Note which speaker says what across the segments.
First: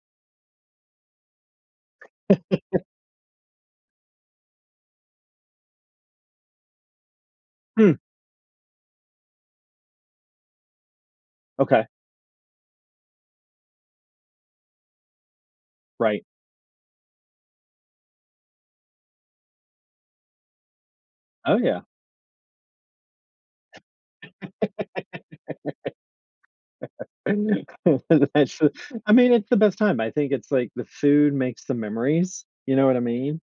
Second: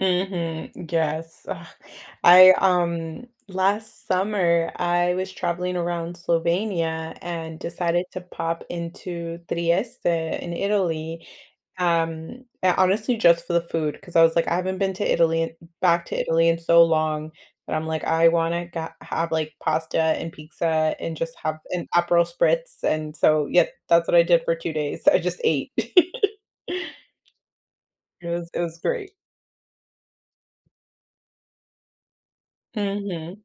Speaker 1: Mhm, yes, ugh, I, um, last summer, I was traveling around Slovenia and
Speaker 2: Hmm.
Speaker 1: decided to pop into Trieste in Italy,
Speaker 2: Okay.
Speaker 1: um, uh, honestly, just for the food, 'cause I was like, "I haven't been to Italy in back to
Speaker 2: Right.
Speaker 1: Italy in so long," but I'm like, "I wanna ga have, like, pasta and pizza and just
Speaker 2: Oh,
Speaker 1: have
Speaker 2: yeah.
Speaker 1: an Aperol Spritz," and so yep. That's what I did for 2 days, I just ate. It was
Speaker 2: That's
Speaker 1: it
Speaker 2: so
Speaker 1: was great.
Speaker 2: I mean, it's the best time. I think it's, like, the food makes the memories. You know what I mean?
Speaker 1: Mhm.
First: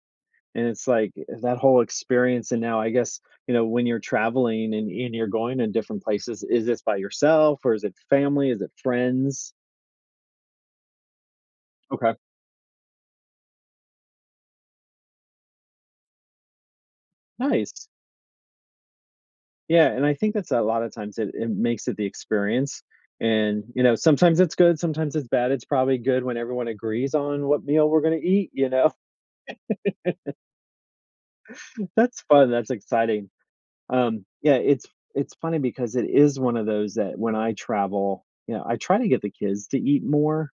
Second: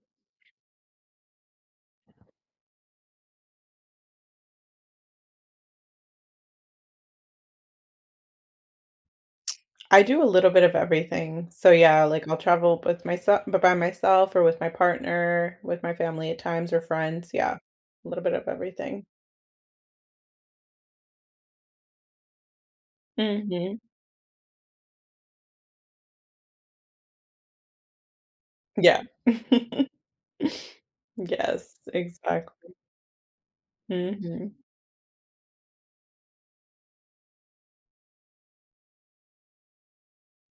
Speaker 2: And it's like, uh, that whole experience and now I guess, you know, when you're traveling and and you're going to different places, is this by yourself or is it with family? Is it friends?
Speaker 1: I do a little bit of everything. So, yeah,
Speaker 2: Okay.
Speaker 1: like, I'll travel with myself b by myself or with my partner, with my family at times or friends, yeah,
Speaker 2: Nice.
Speaker 1: a little bit of everything.
Speaker 2: Yeah, and I think that's a lotta times it it makes it the experience and,
Speaker 1: Mhm.
Speaker 2: you know, sometimes it's good, sometimes it's bad. It's probably good when everyone agrees on what meal we're gonna eat, you know?
Speaker 1: Yeah. Yes,
Speaker 2: That's fun, that's
Speaker 1: exactly.
Speaker 2: exciting, um,
Speaker 1: Mhm.
Speaker 2: yeah. It's it's funny because it is one of those that, when I travel, you know, I try to get the kids to eat more,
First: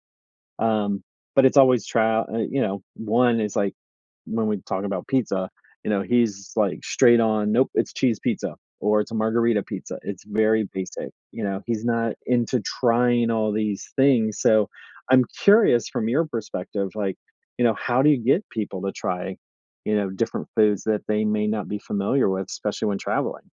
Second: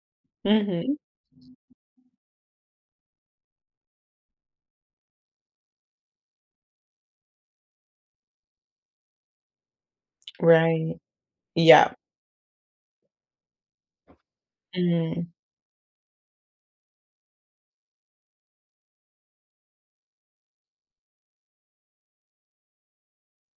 Speaker 1: Mhm.
Speaker 2: um, but it's always trial eh you know, 1 is like, when we talk about pizza, you know, he's, like, straight on, nope, it's cheese pizza, or it's a margarita pizza. It's very
Speaker 1: Right,
Speaker 2: basic, you know, he's
Speaker 1: yeah.
Speaker 2: not into trying all these things. So, I'm
Speaker 1: Mm.
Speaker 2: curious from your perspective, like, you know, how do you get people to try, you know, different foods that they may not be familiar with, especially when traveling?